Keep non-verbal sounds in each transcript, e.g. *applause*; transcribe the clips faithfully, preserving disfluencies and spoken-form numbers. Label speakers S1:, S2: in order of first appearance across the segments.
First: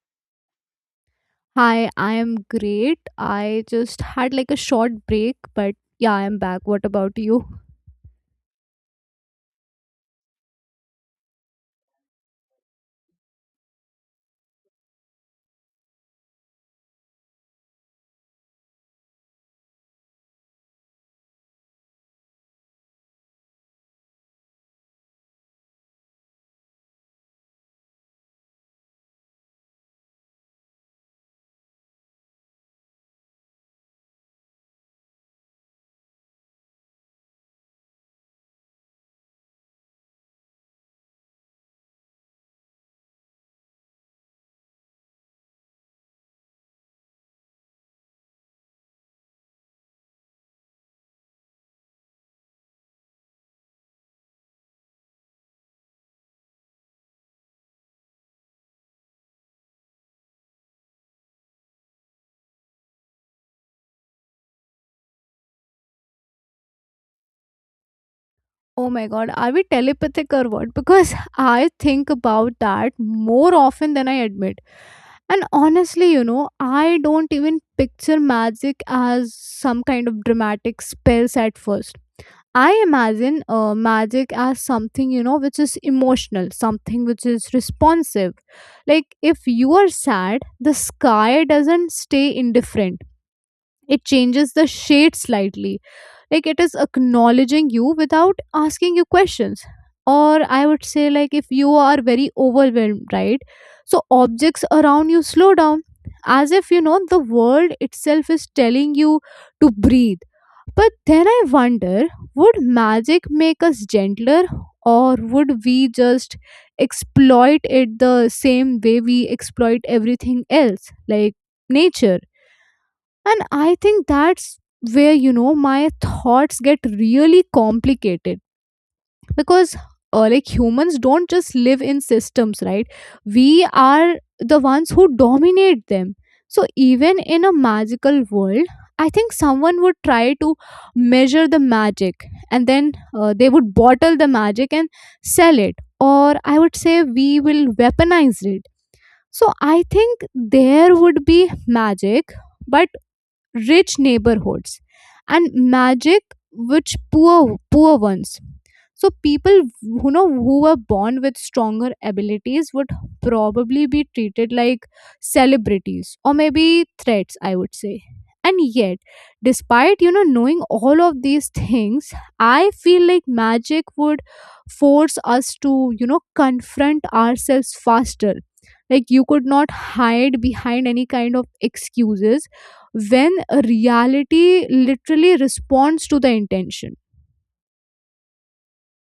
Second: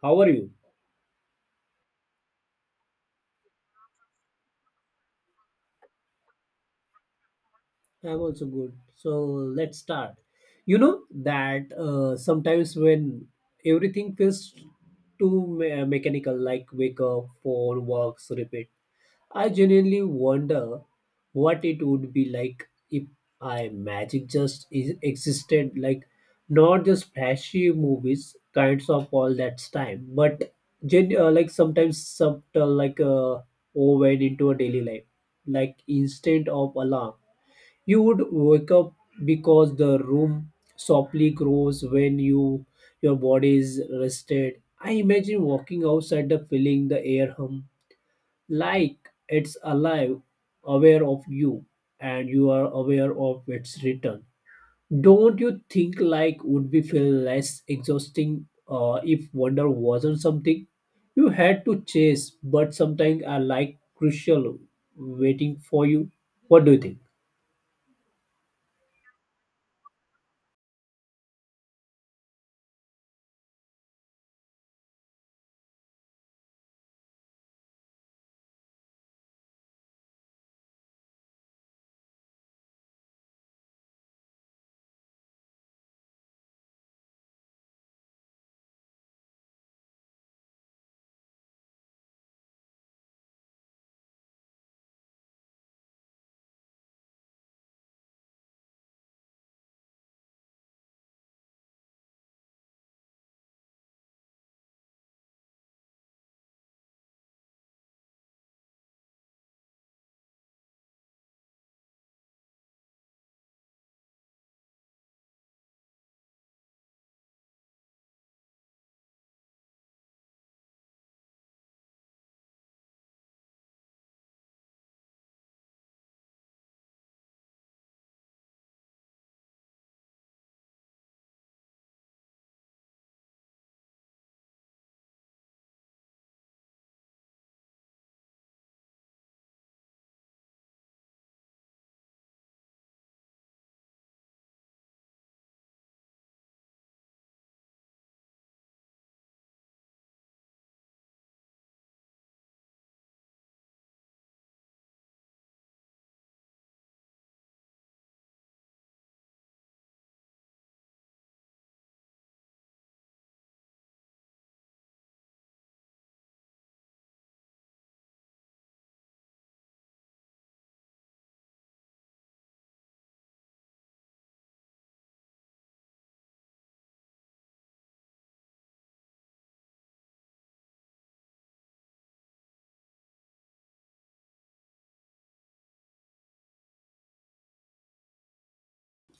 S1: How are you?
S2: Hi, I am great. I just had like a short break, but yeah, I am back. What about you?
S1: I'm also good. So let's start. You know that uh, sometimes when everything feels too me- uh, mechanical, like wake up, phone, works, repeat, I genuinely wonder what it would be like if I magic just is- existed, like not just flashy movies, kinds of all that time, but gen- uh, like sometimes subtle, like uh, woven into a daily life, like instant of alarm. You would wake up because the room softly grows when you your body is rested. I imagine walking outside the feeling the air hum like it's alive, aware of you, and you are aware of its return. Don't you think like would be feel less exhausting uh, if wonder wasn't something you had to chase, but sometimes are like crucial waiting for you? What do you think?
S2: Oh my god, are we telepathic or what? Because *laughs* I think about that more often than I admit. And honestly, you know, I don't even picture magic as some kind of dramatic spells at first. I imagine uh, magic as something, you know, which is emotional, something which is responsive. Like if you are sad, the sky doesn't stay indifferent. It changes the shade slightly. Like it is acknowledging you without asking you questions. Or I would say, like, if you are very overwhelmed, right? So objects around you slow down as if, you know, the world itself is telling you to breathe, but then I wonder, would magic make us gentler, or would we just exploit it the same way we exploit everything else, like nature? And I think that's where, you know, my thoughts get really complicated because uh, like humans don't just live in systems, right? We are the ones who dominate them. So even in a magical world, I think someone would try to measure the magic, and then uh, they would bottle the magic and sell it, or I would say we will weaponize it. So I think there would be magic, but rich neighborhoods and magic which poor poor ones. So people who know who were born with stronger abilities would probably be treated like celebrities or maybe threats, I would say. And yet, despite you know knowing all of these things, I feel like magic would force us to you know confront ourselves faster. Like you could not hide behind any kind of excuses when reality literally responds to the intention.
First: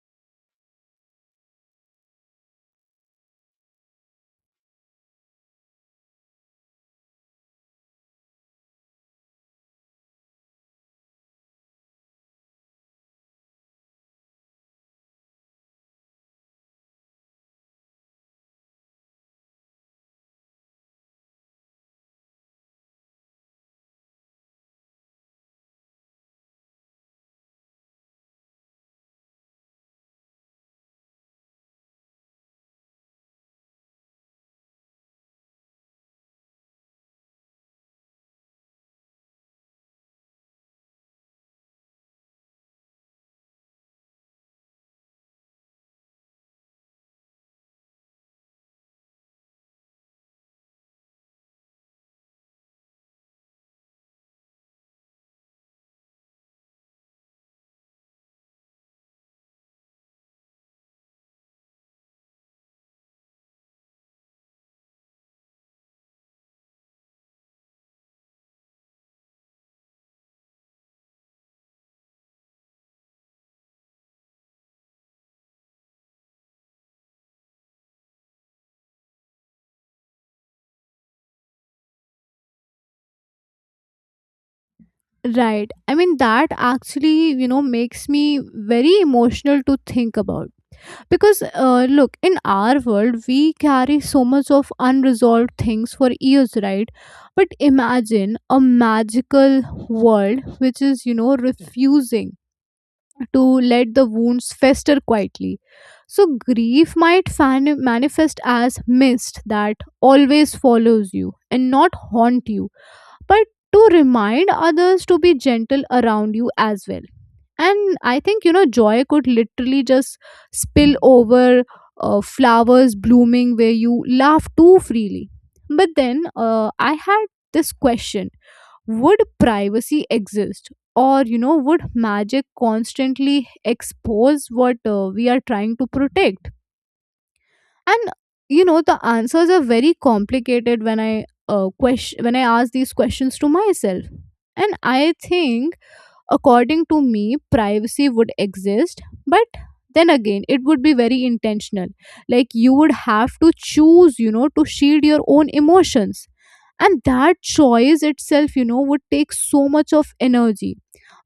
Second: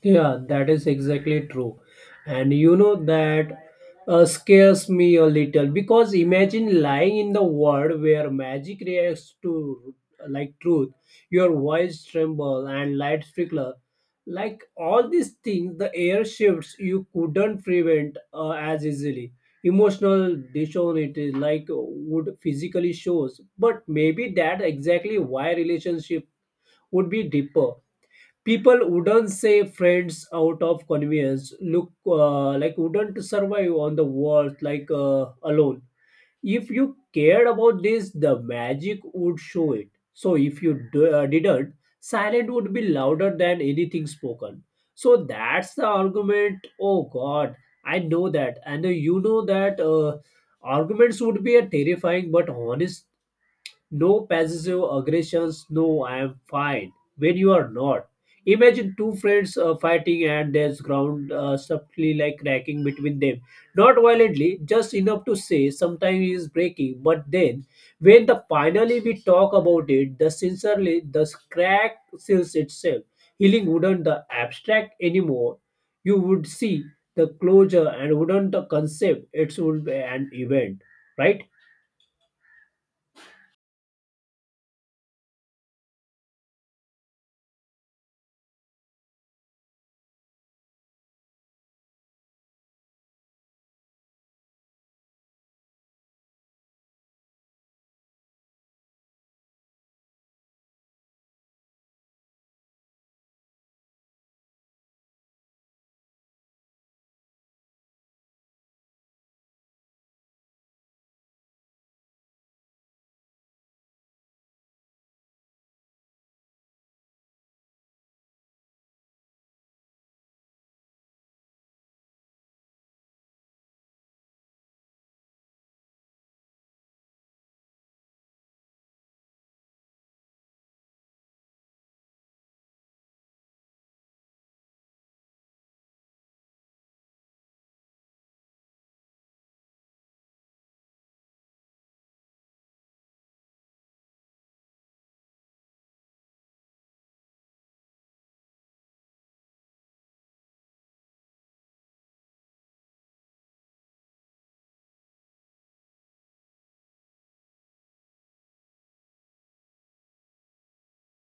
S1: Yeah, that is exactly true. And you know that uh, scares me a little because imagine lying in the world where magic reacts to like truth, your voice tremble and light flicker. Like all these things, the air shifts you couldn't prevent uh, as easily. Emotional dishonesty like would physically shows, but maybe that exactly why relationship would be deeper. People wouldn't say friends out of convenience look uh, like wouldn't survive on the world like uh, alone. If you cared about this, the magic would show it, so if you d- uh, didn't, silent would be louder than anything spoken. So that's the argument. Oh god, I know that, and uh, you know that uh, arguments would be a terrifying but honest. No passive aggressions. No, I am fine. When you are not. Imagine two friends uh, fighting and there's ground uh, subtly like cracking between them. Not violently, just enough to say sometimes it's breaking. But then, when the finally we talk about it, the sincerely the crack seals itself. Healing wouldn't the abstract anymore. You would see the closure and wouldn't the concept. It would be an event, right?
S2: Right, I mean that actually you know makes me very emotional to think about because uh, look, in our world we carry so much of unresolved things for years, right? But imagine a magical world which is you know refusing to let the wounds fester quietly. So, grief might fan- manifest as mist that always follows you and not haunt you, but to remind others to be gentle around you as well. And I think, you know, joy could literally just spill over, uh, flowers blooming where you laugh too freely. But then uh, I had this question, would privacy exist, or you know would magic constantly expose what uh, we are trying to protect? And you know the answers are very complicated when i uh, question when i ask these questions to myself. And I think, according to me, privacy would exist, but then again, it would be very intentional. Like you would have to choose, you know to shield your own emotions, and that choice itself, you know would take so much of energy,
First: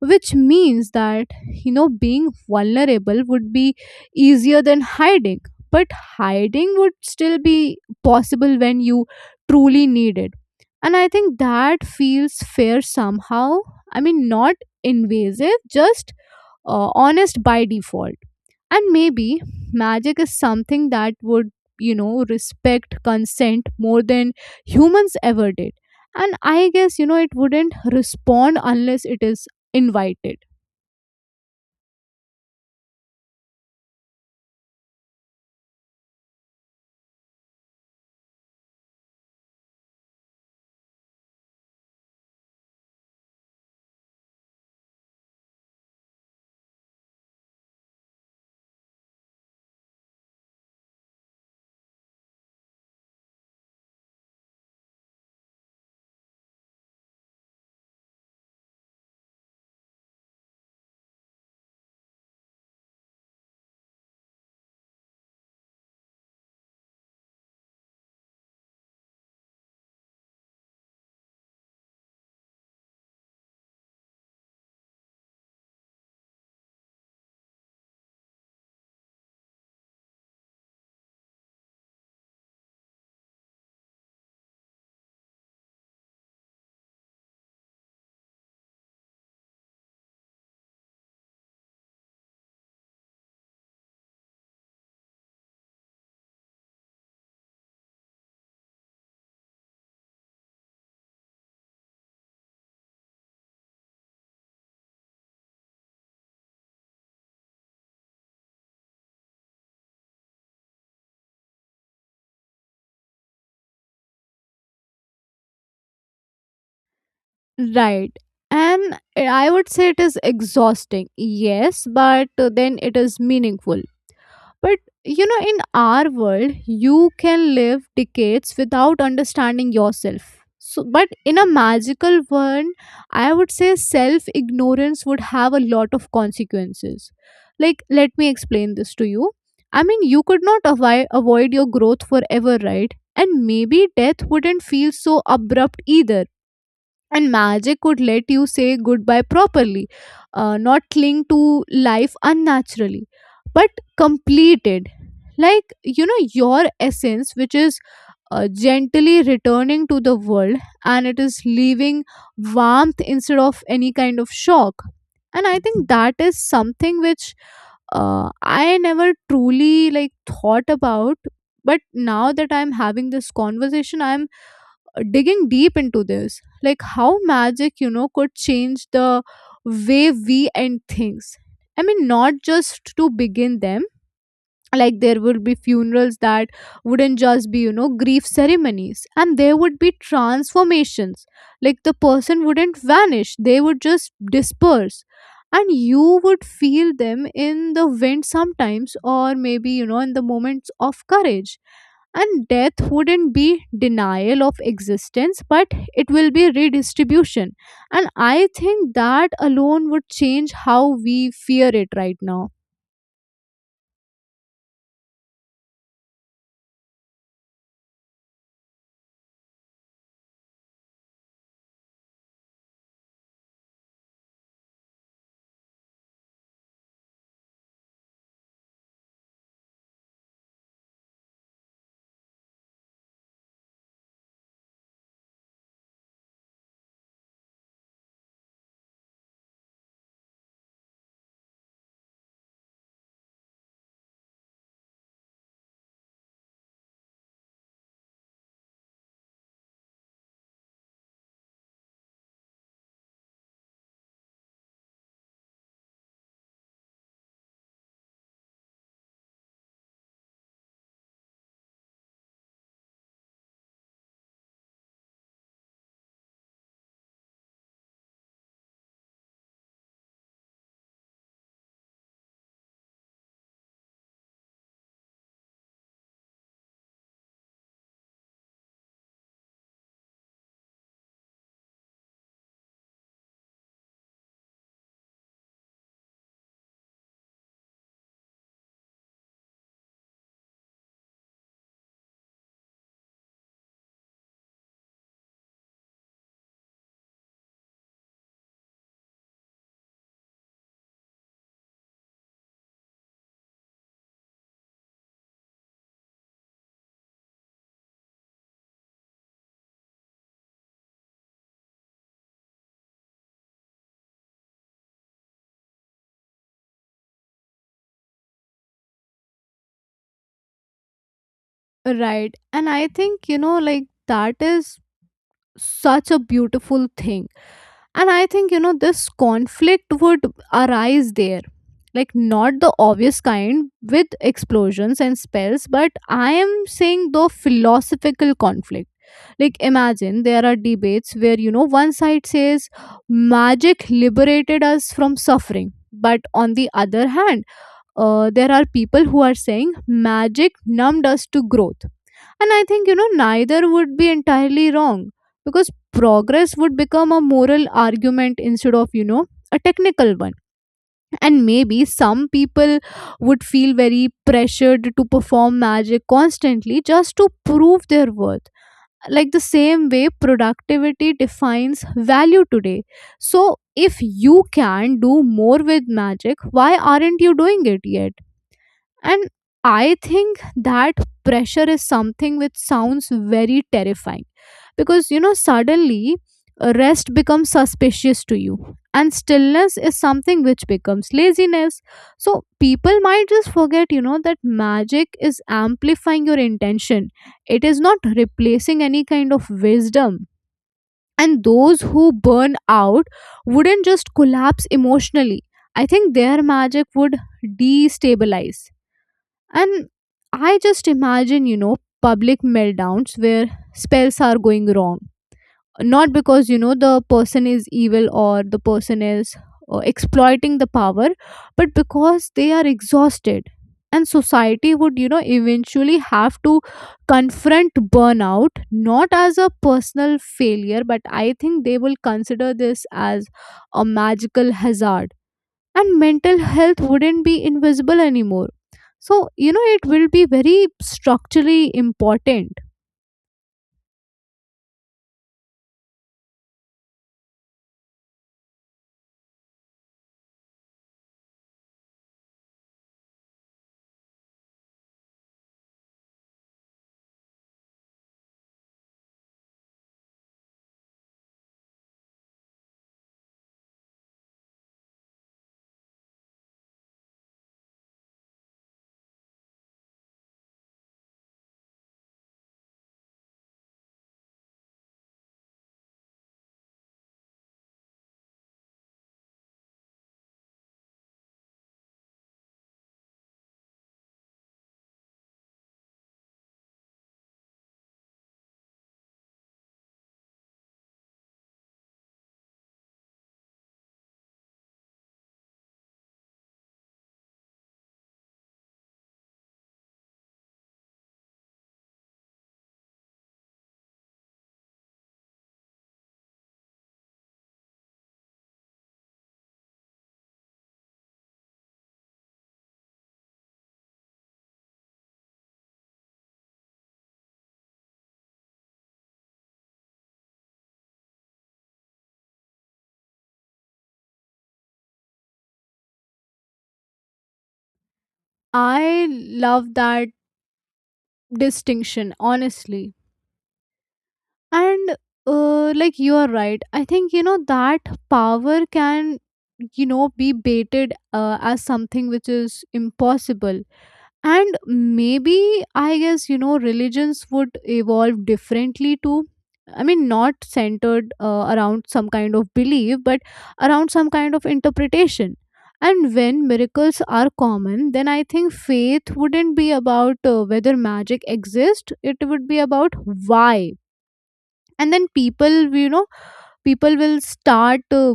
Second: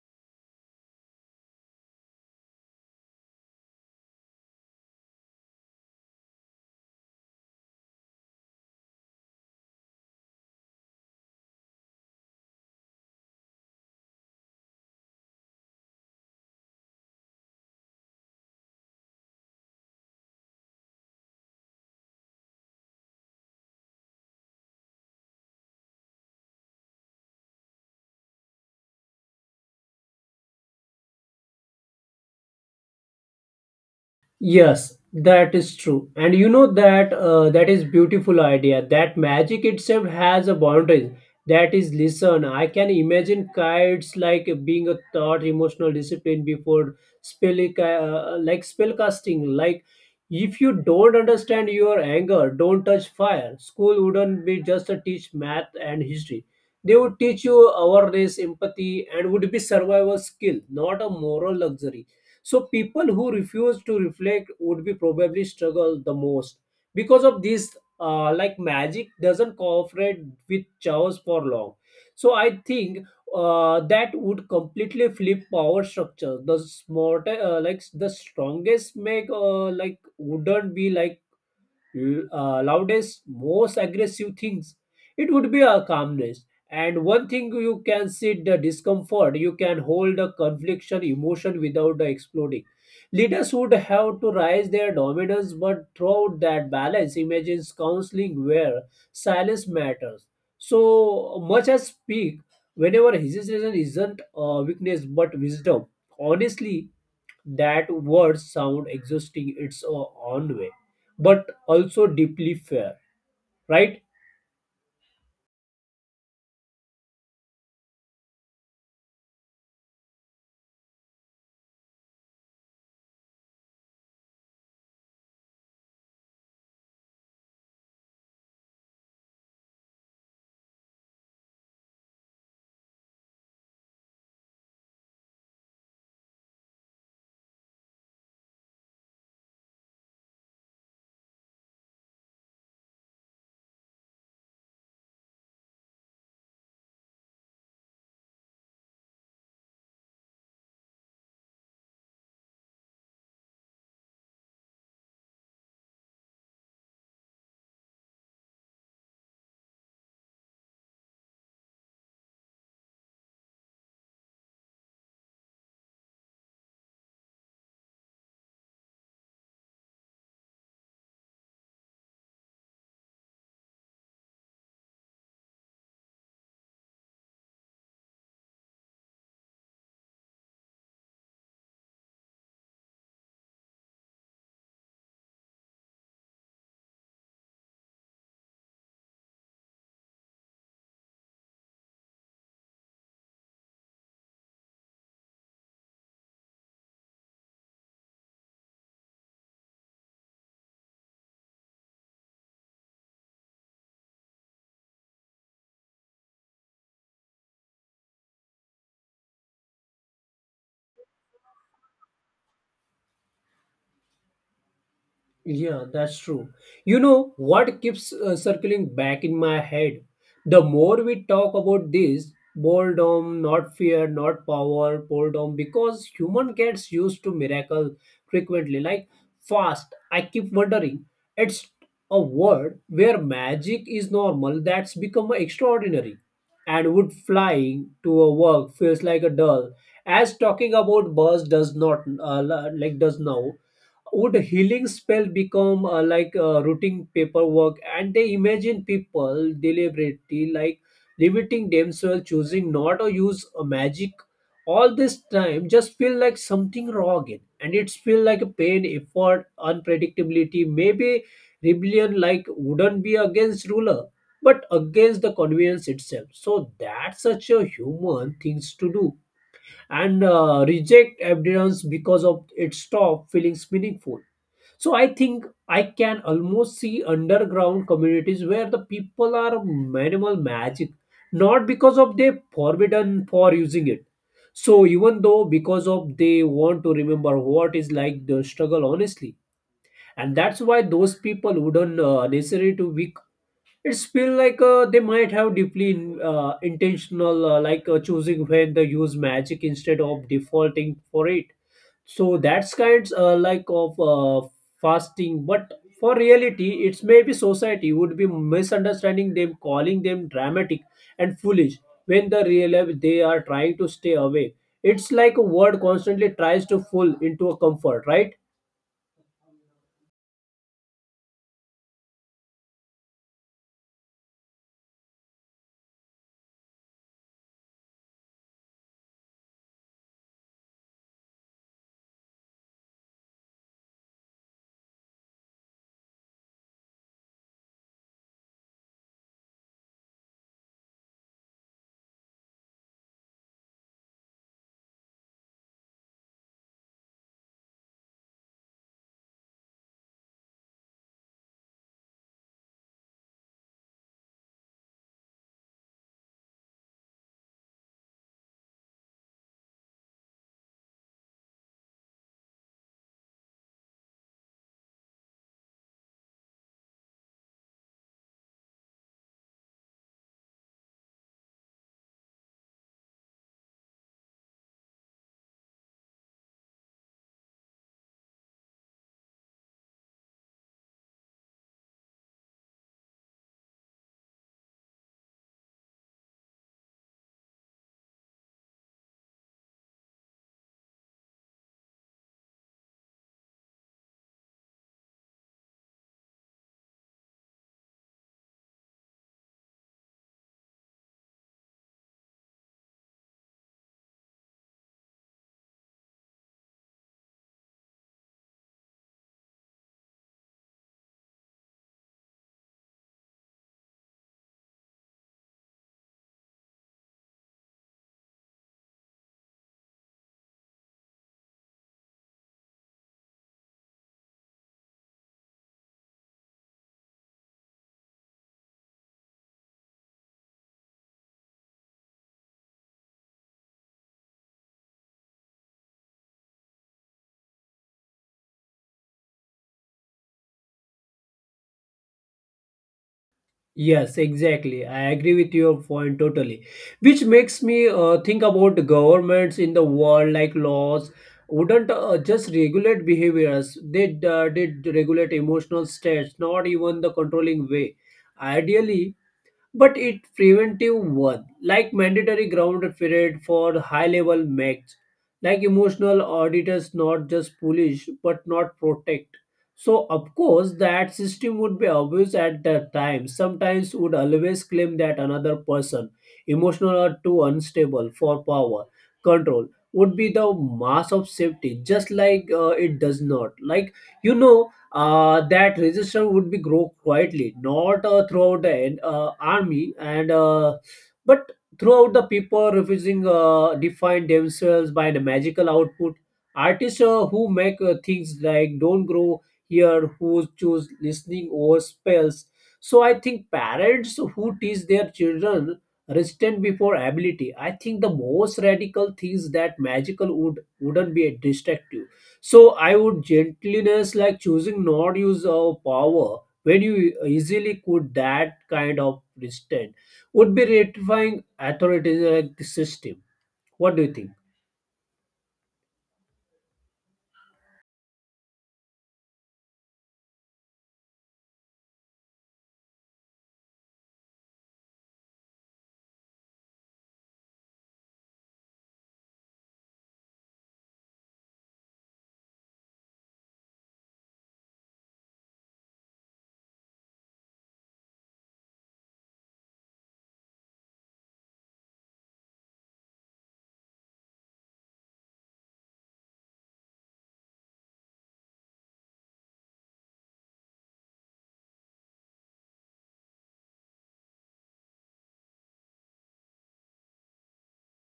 S2: which means that, you know being vulnerable would be easier than hiding, but hiding would still be possible when you truly need it. And I think that feels fair somehow. I mean, not invasive, just uh, honest by default. And maybe magic is something that would, you know, respect consent more than humans ever did. And I guess, you know, it wouldn't respond unless it is invited.
S1: Yes, that is true. And you know that uh, that is beautiful idea. That magic itself has a boundary. That is listen. I can imagine kites like being a thought emotional discipline before spell uh, like spell casting. Like if you don't understand your anger, don't touch fire. School wouldn't be just a teach math and history. They would teach you awareness, empathy, and would be survival skill, not a moral luxury. So people who refuse to reflect would be probably struggle the most because of this. Uh, like magic doesn't cooperate with chaos for long. So I think uh, that would completely flip power structure. The smarter, uh, like the strongest, make uh, like wouldn't be like l- uh, loudest, most aggressive things, it would be a calmness. And one thing you can sit the discomfort, you can hold a confliction emotion without the exploding. Leaders would have to rise their dominance, but throughout that balance, imagines counseling where silence matters. So much as speak, whenever hesitation isn't a weakness but wisdom. Honestly, that words sound exhausting its own way but also deeply fair, right?
S2: Right. And I would say it is exhausting, yes, but then it is meaningful. But you know, in our world, you can live decades without understanding yourself. So, but in a magical world, I would say self ignorance would have a lot of consequences. Like, let me explain this to you. I mean, you could not avoid, avoid your growth forever, right? And maybe death wouldn't feel so abrupt either, and magic could let you say goodbye properly, uh, not cling to life unnaturally, but completed. Like, you know, your essence, which is uh, gently returning to the world, and it is leaving warmth instead of any kind of shock. And I think that is something which uh, I never truly like thought about. But now that I'm having this conversation, I'm uh, digging deep into this, like how magic you know could change the way we end things. I mean, not just to begin them. Like there would be funerals that wouldn't just be, you know grief ceremonies, and there would be transformations. Like the person wouldn't vanish, they would just disperse. And you would feel them in the wind sometimes, or maybe, you know in the moments of courage. And death wouldn't be denial of existence, but it will be redistribution. And I think that alone would change how we fear it right now.
S1: Yeah, that's true. You know what keeps uh, circling back in my head? The more we talk about this, boredom, not fear, not power, boredom, because human gets used to miracle frequently, like fast. I keep wondering, it's a word where magic is normal that's become extraordinary, and would flying to a work feels like a dull, as talking about bus does not uh, like does now. Would healing spell become uh, like uh, routine paperwork? And they imagine people deliberately like limiting themselves choosing not to use a magic all this time just feel like something wrong again, and it's feel like a pain effort unpredictability maybe rebellion like wouldn't be against ruler but against the convenience itself. So that's such a human things to do, and uh, reject evidence because of it stop feelings meaningful. So I think I can almost see underground communities where the people are minimal magic, not because of they forbidden for using it. So even though because of they want to remember what is like the struggle honestly, and that's why those people wouldn't uh, necessarily to weak. It's feel like uh, they might have deeply uh, intentional, uh, like uh, choosing when they use magic instead of defaulting for it. So that's kinds uh, like of uh, fasting, but for reality, it's maybe society would be misunderstanding them, calling them dramatic and foolish when the real life they are trying to stay away. It's like a word constantly tries to fool into a comfort, right?
S2: Right, and I think, you know like that is such a beautiful thing. And I think, you know, this conflict would arise there. Like, not the obvious kind with explosions and spells, but I am saying the philosophical conflict. Like, imagine there are debates where, you know, one side says magic liberated us from suffering. But on the other hand, uh, there are people who are saying magic numbed us to growth. And I think, you know, neither would be entirely wrong, because progress would become a moral argument instead of, you know, a technical one. And maybe some people would feel very pressured to perform magic constantly just to prove their worth, like the same way productivity defines value today. So if you can do more with magic, why aren't you doing it yet? And I think that pressure is something which sounds very terrifying, because you know, suddenly uh, rest becomes suspicious to you, and stillness is something which becomes laziness. So, people might just forget, you know, that magic is amplifying your intention, it is not replacing any kind of wisdom. And those who burn out wouldn't just collapse emotionally. I think their magic would destabilize. And I just imagine, you know, public meltdowns where spells are going wrong. Not because, you know, the person is evil or the person is uh, exploiting the power, but because they are exhausted. And society would, you know, eventually have to confront burnout not as a personal failure, but I think they will consider this as a magical hazard. And mental health wouldn't be invisible anymore, so you know it will be very structurally important.
S1: Yes, exactly. I agree with your point totally. Which makes me uh, think about the governments in the world, like laws, wouldn't uh, just regulate behaviors. They uh, did regulate emotional states, not even the controlling way. Ideally, but it preventive one like mandatory ground period for high level match, like emotional auditors not just polish but not protect. So of course that system would be abused at that time, sometimes would always claim that another person emotional or too unstable for power control would be the mass of safety just like uh, it does not like, you know, uh, that resistance would be grow quietly, not uh, throughout the en- uh, army, and uh, but throughout the people refusing uh, define themselves by the magical output. Artists uh, who make uh, things like don't grow here, who choose listening over spells. So I think parents who teach their children restraint before ability. I think the most radical things that magical would wouldn't be destructive. So I would gentleness like choosing not use of power when you easily could that kind of restraint would be ratifying authoritarian system. What do you think?
S2: I love that distinction, honestly. And uh, like you are right. I think, you know that power can, you know be baited uh, as something which is impossible. And maybe, I guess, you know religions would evolve differently too. I mean, not centered uh, around some kind of belief, but around some kind of interpretation. And when miracles are common, then I think faith wouldn't be about uh, whether magic exists, it would be about why. And then people, you know people will start uh,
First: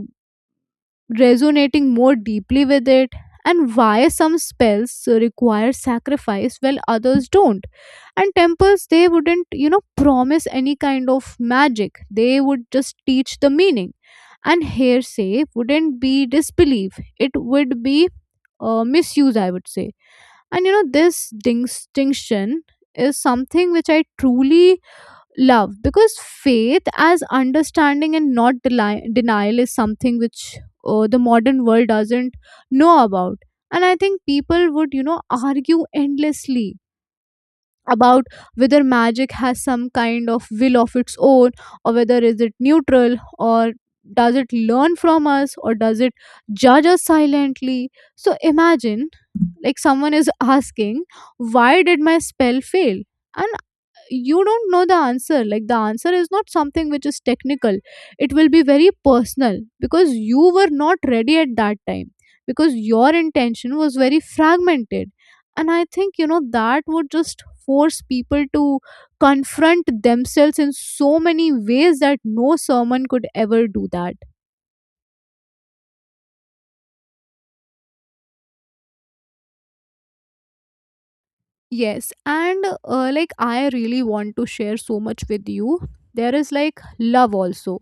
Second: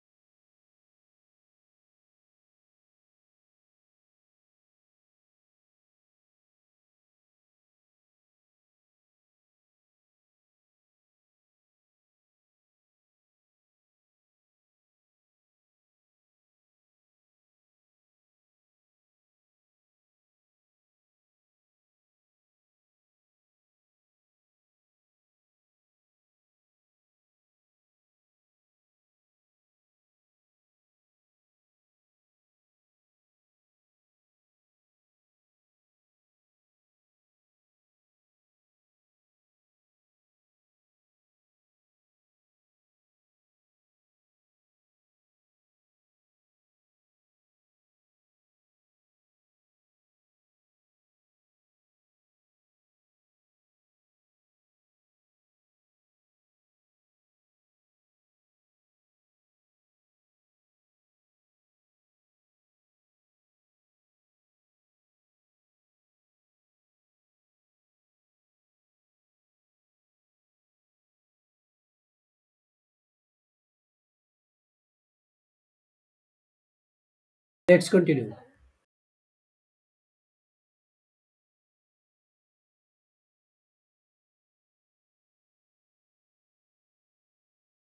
S2: resonating more deeply with it, and why some spells require sacrifice while others don't. And temples, they wouldn't, you know promise any kind of magic, they would just teach the meaning. And hearsay wouldn't be disbelief, it would be uh, misuse, I would say. And you know this distinction is something which I truly love, because faith as understanding and not deli- denial is something which uh, the modern world doesn't know about. And I think people would, you know argue endlessly about whether magic has some kind of will of its own, or whether is it neutral, or does it learn from us, or does it judge us silently. So imagine like someone is asking, why did my spell fail? And you don't know the answer. Like the answer is not something which is technical, it will be very personal, because you were not ready at that time, because your intention was very fragmented. And I think, you know that would just force people to confront themselves in so many ways that no sermon could ever do that.
S1: Let's continue.
S2: Yes, and uh, like I really want to share so much with you. There is like love also.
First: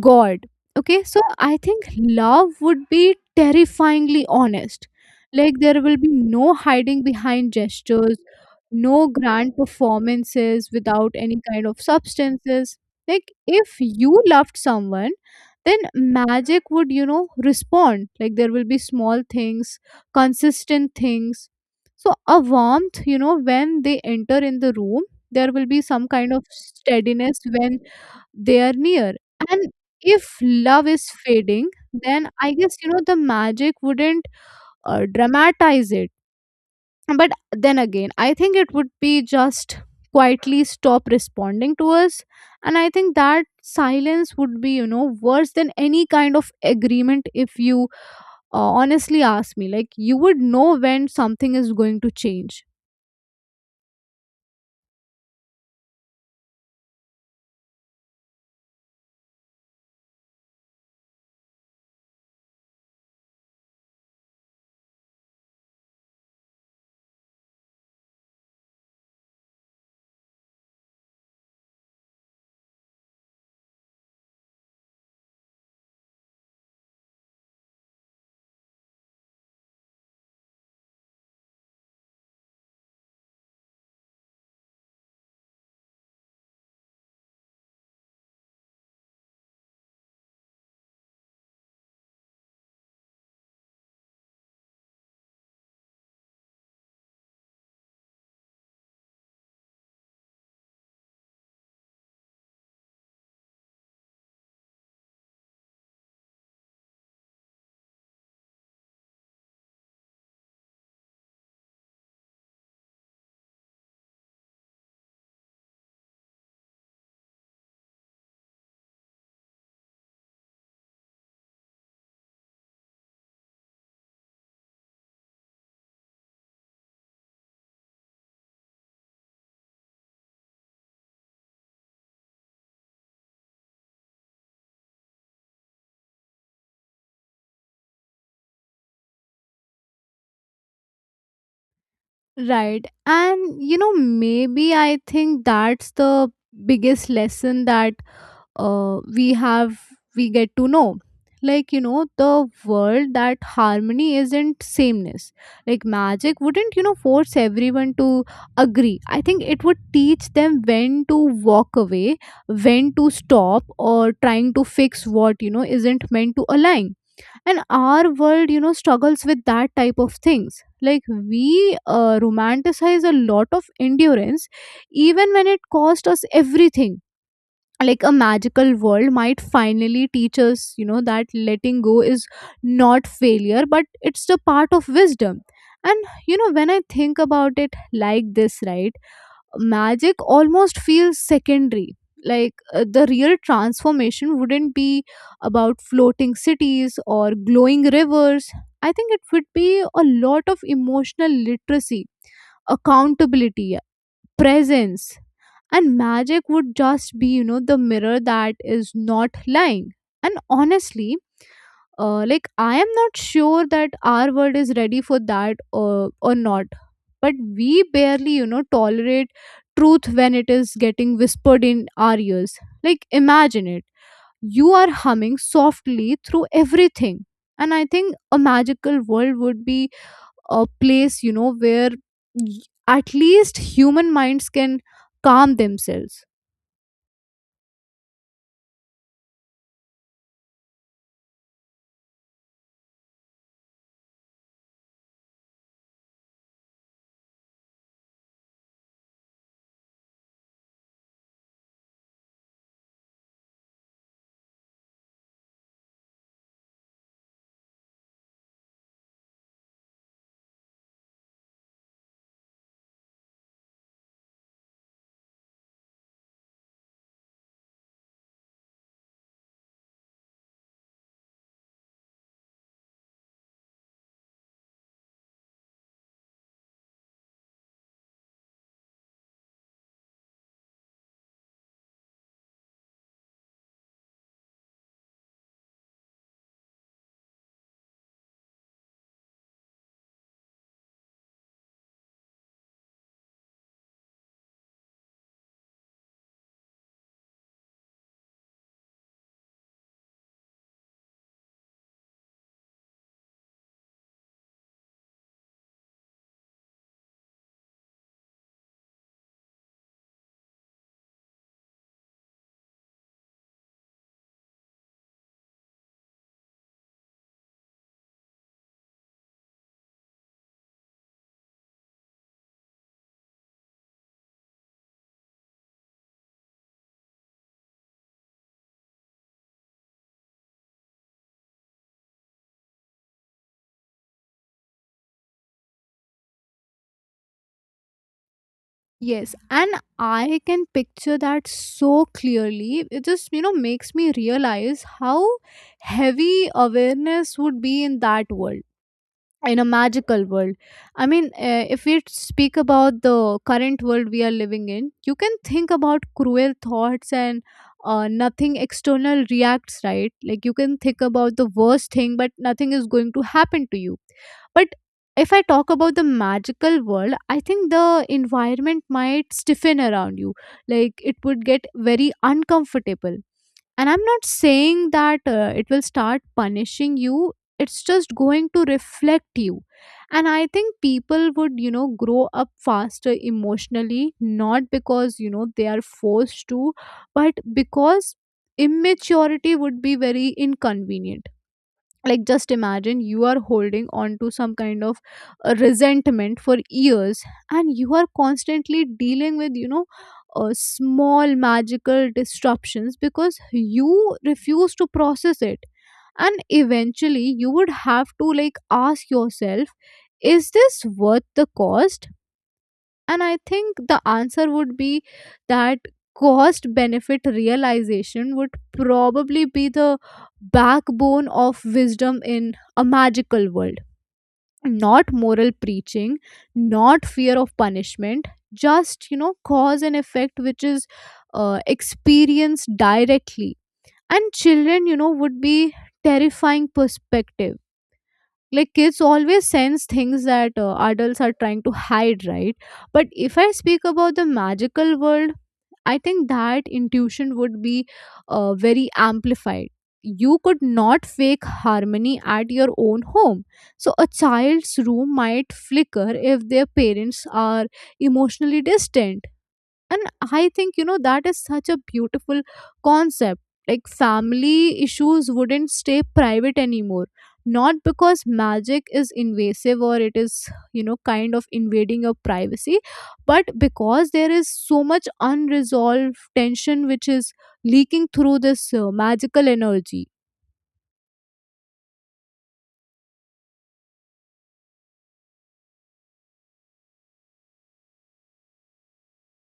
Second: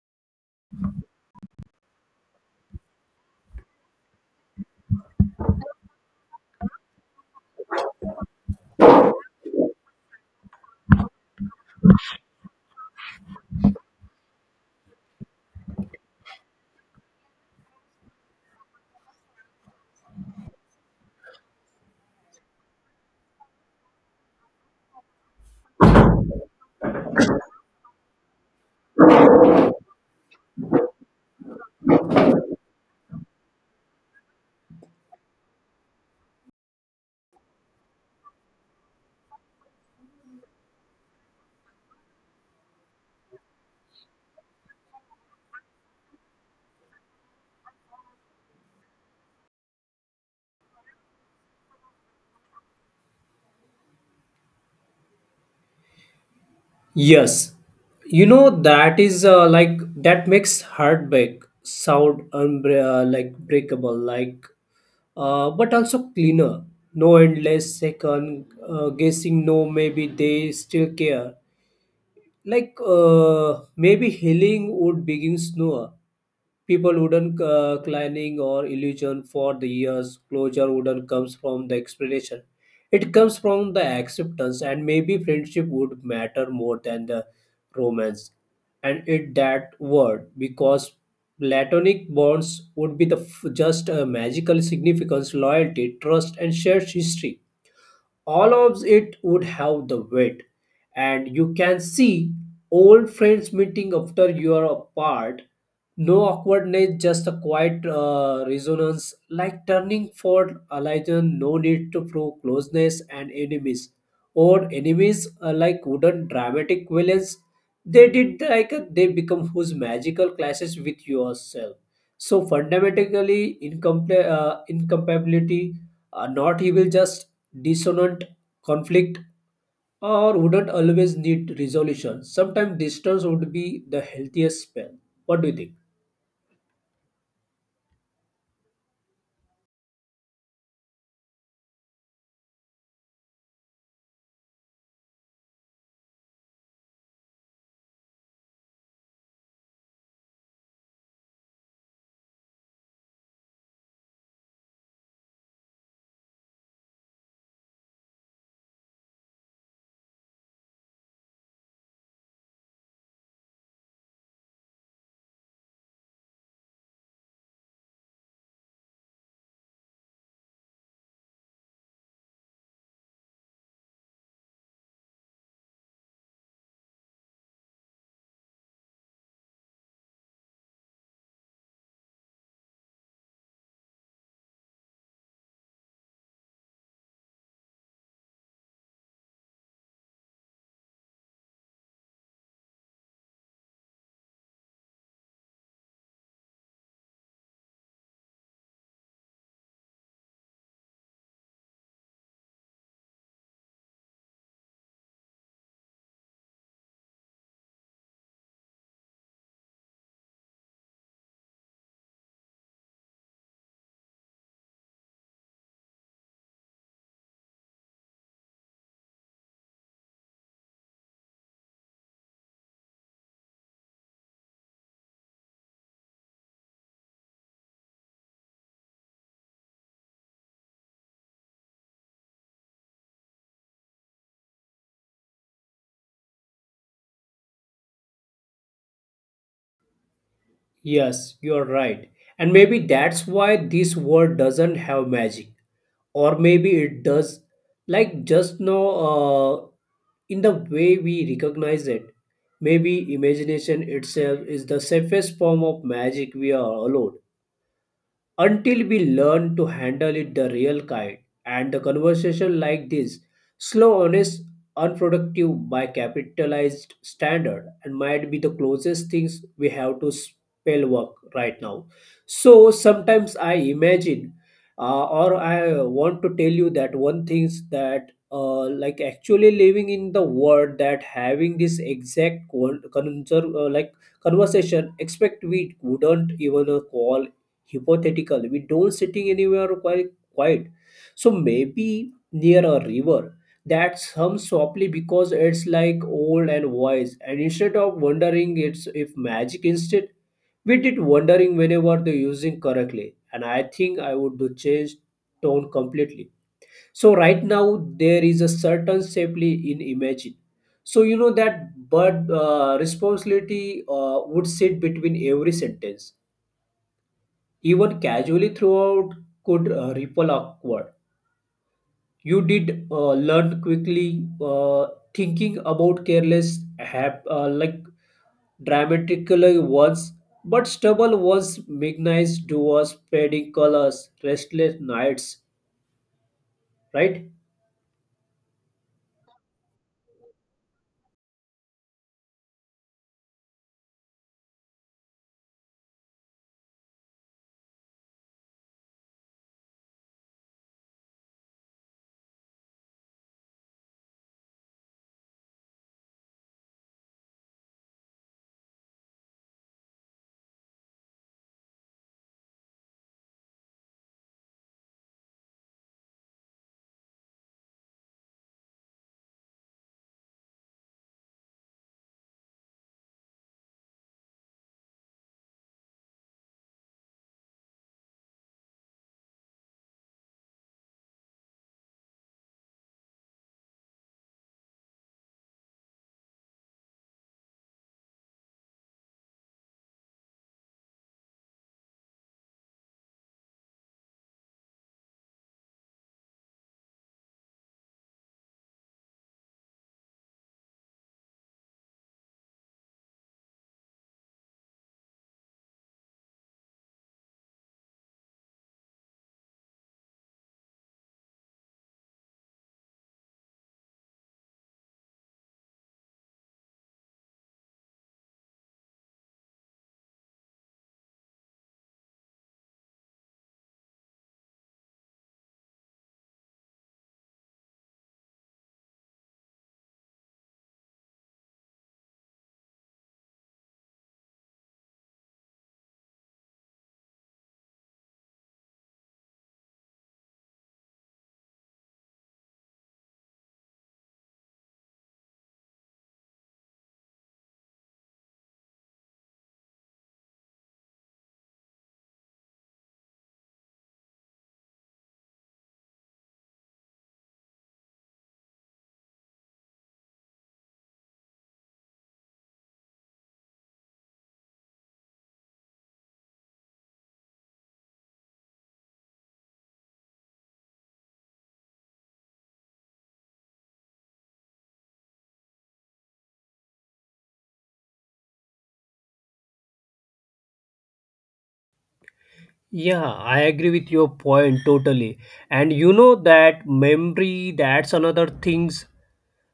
S2: God. Okay, so I think love would be terrifyingly honest. Like, there will be no hiding behind gestures, no grand performances without any kind of substances. Like, if you loved someone, then magic would, you know, respond. Like, there will be small things, consistent things. So, a warmth, you know, when they enter in the room, there will be some kind of steadiness when they are near. And if love is fading, then I guess you know the magic wouldn't uh, dramatize it, but then again I think it would be just quietly stop responding to us. And I think that silence would be you know worse than any kind of agreement if you, uh, honestly ask me. Like, you would know when something is going to change.
S1: Yes, you know that is uh, like that makes heartbreak sound unbre- uh, like breakable, like uh, but also cleaner. No endless second uh, guessing. No, maybe they still care. Like uh, maybe healing would begin sooner. People wouldn't uh, climbing or illusion for the years. Closure wouldn't comes from the explanation. It comes from the acceptance, and maybe friendship would matter more than the romance. And it that word because platonic bonds would be the f- just a magical significance, loyalty, trust, and shared history, all of it would have the weight. And you can see old friends meeting after you are apart, no awkwardness, just a quiet uh, resonance like turning for alliance, no need to prove closeness. And enemies or enemies uh, like wouldn't dramatic villains, they did like uh, they become whose magical clashes with yourself, so fundamentally incomple- uh, incompatibility, uh, not he will just dissonant conflict, or wouldn't always need resolution. Sometimes distance would be the healthiest spell. What do you think?
S2: Right, and you know, maybe I think that's the biggest lesson that uh, we have we get to know, like, you know, the world, that harmony isn't sameness. Like, magic wouldn't, you know, force everyone to agree. I think it would teach them when to walk away, when to stop or trying to fix what, you know, isn't meant to align. And our world, you know, struggles with that type of things. Like, we uh, romanticize a lot of endurance even when it cost us everything. Like, a magical world might finally teach us, you know, that letting go is not failure, but it's the part of wisdom. And you know, when I think about it like this, right, magic almost feels secondary. Like, uh, the real transformation wouldn't be about floating cities or glowing rivers. I think it would be a lot of emotional literacy, accountability, presence. And magic would just be, you know, the mirror that is not lying. And honestly, uh, like, I am not sure that our world is ready for that or, or not. But we barely, you know, tolerate truth when it is getting whispered in our ears. Like, imagine it, you are humming softly through everything. And I think a magical world would be a place, you know, where y- at least human minds can calm themselves.
S1: Yes, you are right. And maybe that's why this world doesn't have magic. Or maybe it does, like just now, uh, in the way we recognize it. Maybe imagination itself is the safest form of magic we are allowed, until we learn to handle it the real kind. And the conversation like this, slow honest unproductive by capitalized standard, and might be the closest things we have to spell work right now. So sometimes I imagine, uh, or I want to tell you that one things that uh, like actually living in the world that having this exact con- conser- uh, like conversation expect we wouldn't even uh, call hypothetical, we don't sitting anywhere quite quiet. So maybe near a river that hums softly because it's like old and wise, and instead of wondering it's if magic instead, we did wondering whenever they're using correctly. And I think I would do change tone completely. So right now there is a certain safely in imagine, so you know that, but uh, responsibility uh, would sit between every sentence, even casually throughout could uh, ripple awkward. You did uh, learn quickly, uh, thinking about careless, hap- uh, like dramatically once, but stubble was mechanized doers, fading colors, restless nights, right?
S2: Yes, and I can picture that so clearly. It just, you know, makes me realize how heavy awareness would be in that world, in a magical world. I mean, uh, if we speak about the current world we are living in, you can think about cruel thoughts and uh, nothing external reacts, right? Like, you can think about the worst thing but nothing is going to happen to you. But if I talk about the magical world, I think the environment might stiffen around you. Like, it would get very uncomfortable. And I'm not saying that uh, it will start punishing you, it's just going to reflect you. And I think people would, you know, grow up faster emotionally, not because, you know, they are forced to, but because immaturity would be very inconvenient. Like, just imagine you are holding on to some kind of uh, resentment for years, and you are constantly dealing with, you know, uh, small magical disruptions because you refuse to process it. And eventually you would have to, like, ask yourself, is this worth the cost? And I think the answer would be that cost benefit realization would probably be the backbone of wisdom in a magical world. Not moral preaching, not fear of punishment, just, you know, cause and effect, which is uh, experienced directly. And children, you know, would be terrifying perspective. Like, kids always sense things that uh, adults are trying to hide, right? But if I speak about the magical world, I think that intuition would be uh, very amplified. You could not fake harmony at your own home. So a child's room might flicker if their parents are emotionally distant. And I think, you know, that is such a beautiful concept. Like, family issues wouldn't stay private anymore, not because magic is invasive or it is, you know, kind of invading your privacy, but because there is so much unresolved tension which is leaking through this uh, magical energy.
S1: Yeah, I agree with your point totally. And you know that memory, that's another things.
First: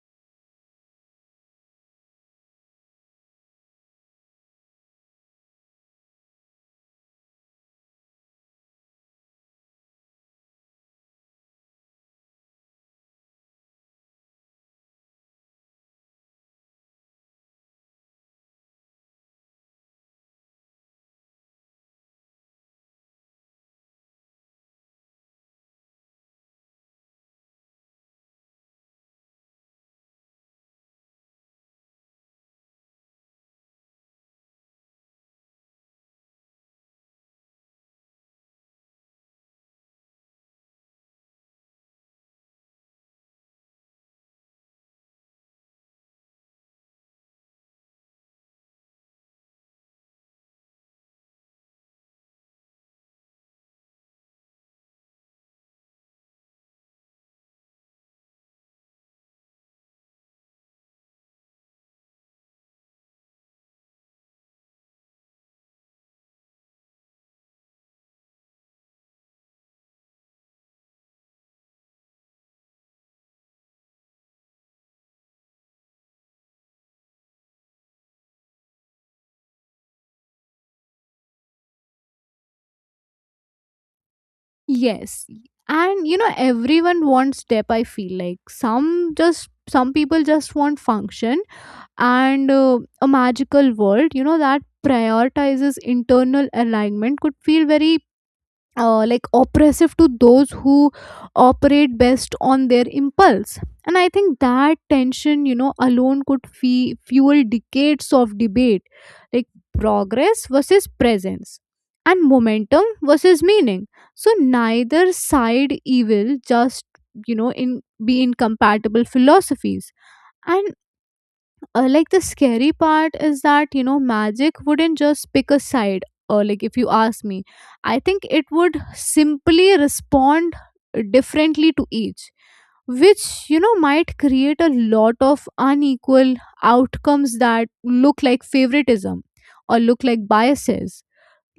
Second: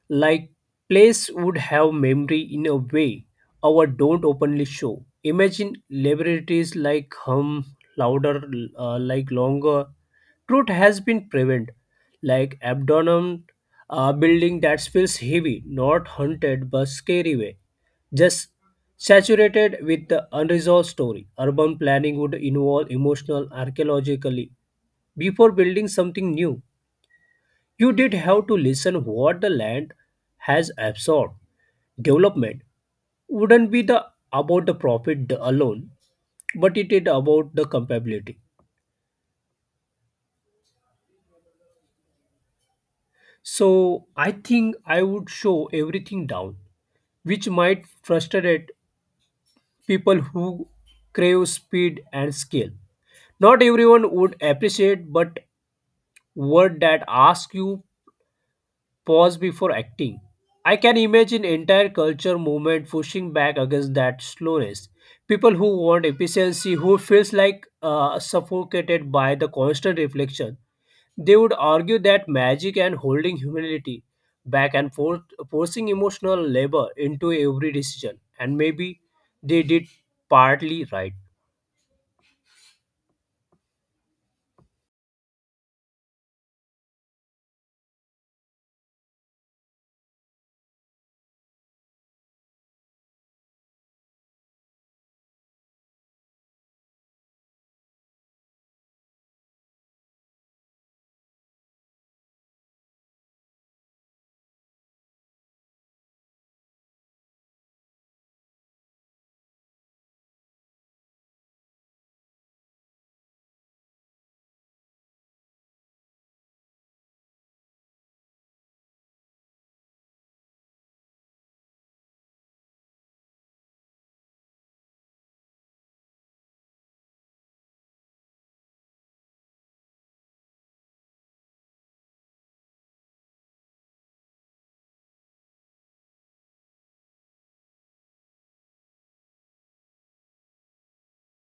S1: Like place would have memory in a way our don't openly show. Imagine liberties like hum louder, uh, like longer. Truth has been prevent, like abdomen, uh, building that feels heavy, not hunted but scary way. Just saturated with the unresolved story, urban planning would involve emotional archaeologically. Before building something new, you did have to listen what the land has absorbed. Development wouldn't be the about the profit alone, but it is about the compatibility. So I think I would show everything down, which might frustrate people who crave speed and scale. Not everyone would appreciate, but word that ask you pause before acting. I can imagine entire culture movement pushing back against that slowness. People who want efficiency, who feels like uh, suffocated by the constant reflection, they would argue that magic and holding humility back and forth, forcing emotional labor into every decision, and maybe they did partly right.
S2: Yes, and you know, everyone wants depth. I feel like some, just some people just want function. And uh, a magical world, you know, that prioritizes internal alignment could feel very uh, like oppressive to those who operate best on their impulse. And I think that tension, you know, alone could fe- fuel decades of debate. Like, progress versus presence, and momentum versus meaning. So neither side evil, just, you know, in be incompatible philosophies. And uh, like, the scary part is that, you know, magic wouldn't just pick a side. Or like, if you ask me, I think it would simply respond differently to each, which, you know, might create a lot of unequal outcomes that look like favoritism or look like biases.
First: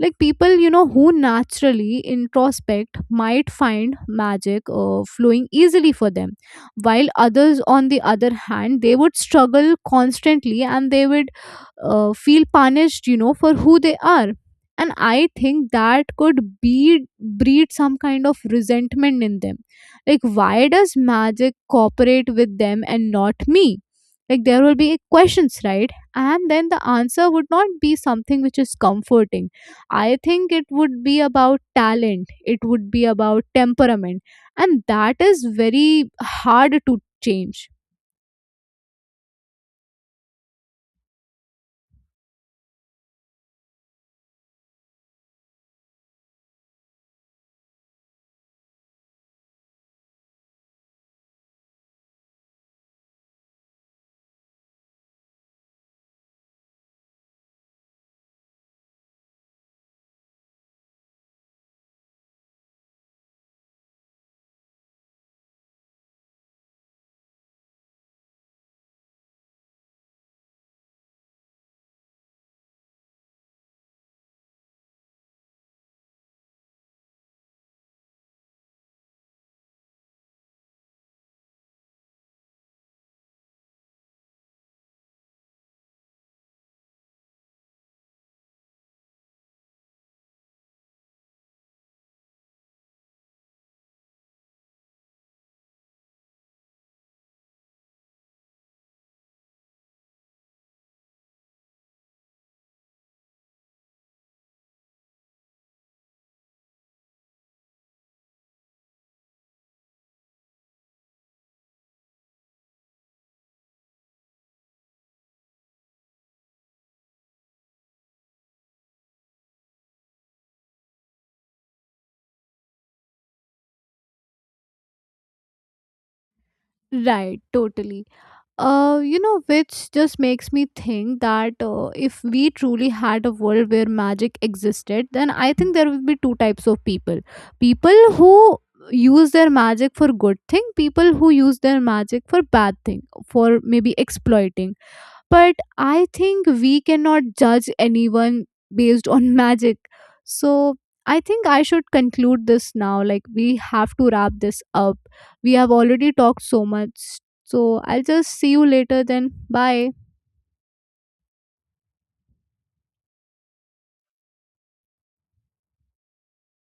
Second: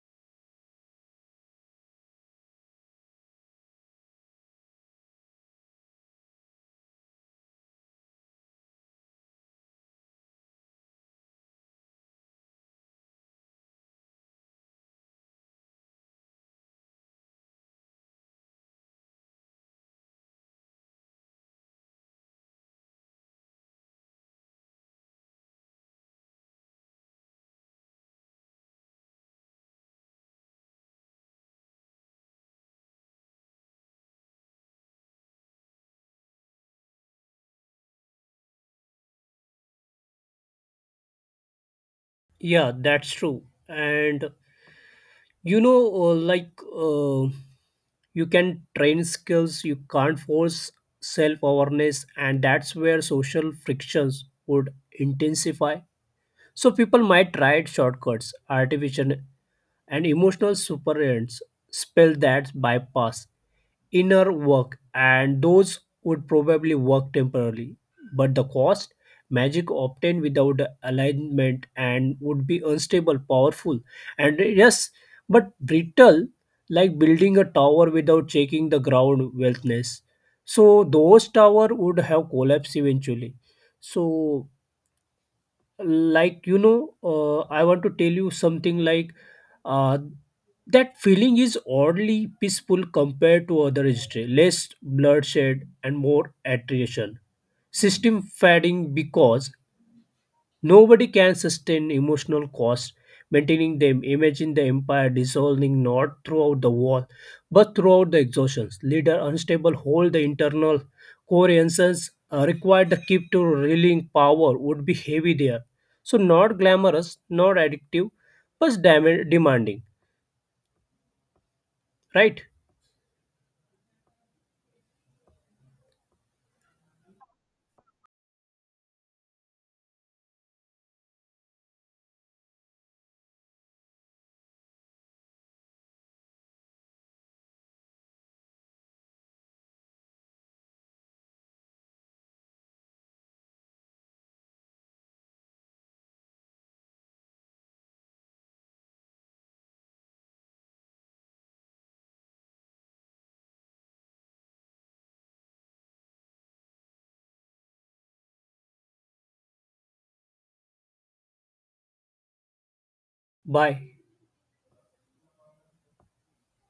S2: Like, people, you know, who naturally introspect might find magic uh, flowing easily for them, while others on the other hand, they would struggle constantly and they would uh, feel punished, you know, for who they are. And I think that could be breed some kind of resentment in them. Like, why does magic cooperate with them and not me? Like, there will be questions, right? And then the answer would not be something which is comforting. I think it would be about talent, it would be about temperament, and that is very hard to change.
S1: Yeah, that's true. And you know, uh, like uh, you can train skills, you can't force self awareness, and that's where social frictions would intensify. So people might try shortcuts, artificial and emotional superants, spell that bypass inner work, and those would probably work temporarily. But the cost, magic obtained without alignment and would be unstable, powerful, and yes, but brittle, like building a tower without checking the ground wealthness. So those tower would have collapsed eventually. So like you know uh, I want to tell you something like uh, that feeling is oddly peaceful compared to other history, less bloodshed and more attrition, system fading because nobody can sustain emotional costs, maintaining them. Imagine the empire dissolving not throughout the war, but throughout the exhaustions. Leader unstable hold the internal coherences uh, required to keep to reeling power would be heavy there. So not glamorous, not addictive, but dam- demanding. Right?
S2: Right, totally. Uh, you know, which just makes me think that uh, if we truly had a world where magic existed, then I think there would be two types of people. People who use their magic for good thing, people who use their magic for bad thing, for maybe exploiting. But I think we cannot judge anyone based on *laughs* magic. So I think I should conclude this now. Like, we have to wrap this up. We have already talked so much. So I'll just see you later then. Bye.
S1: Bye.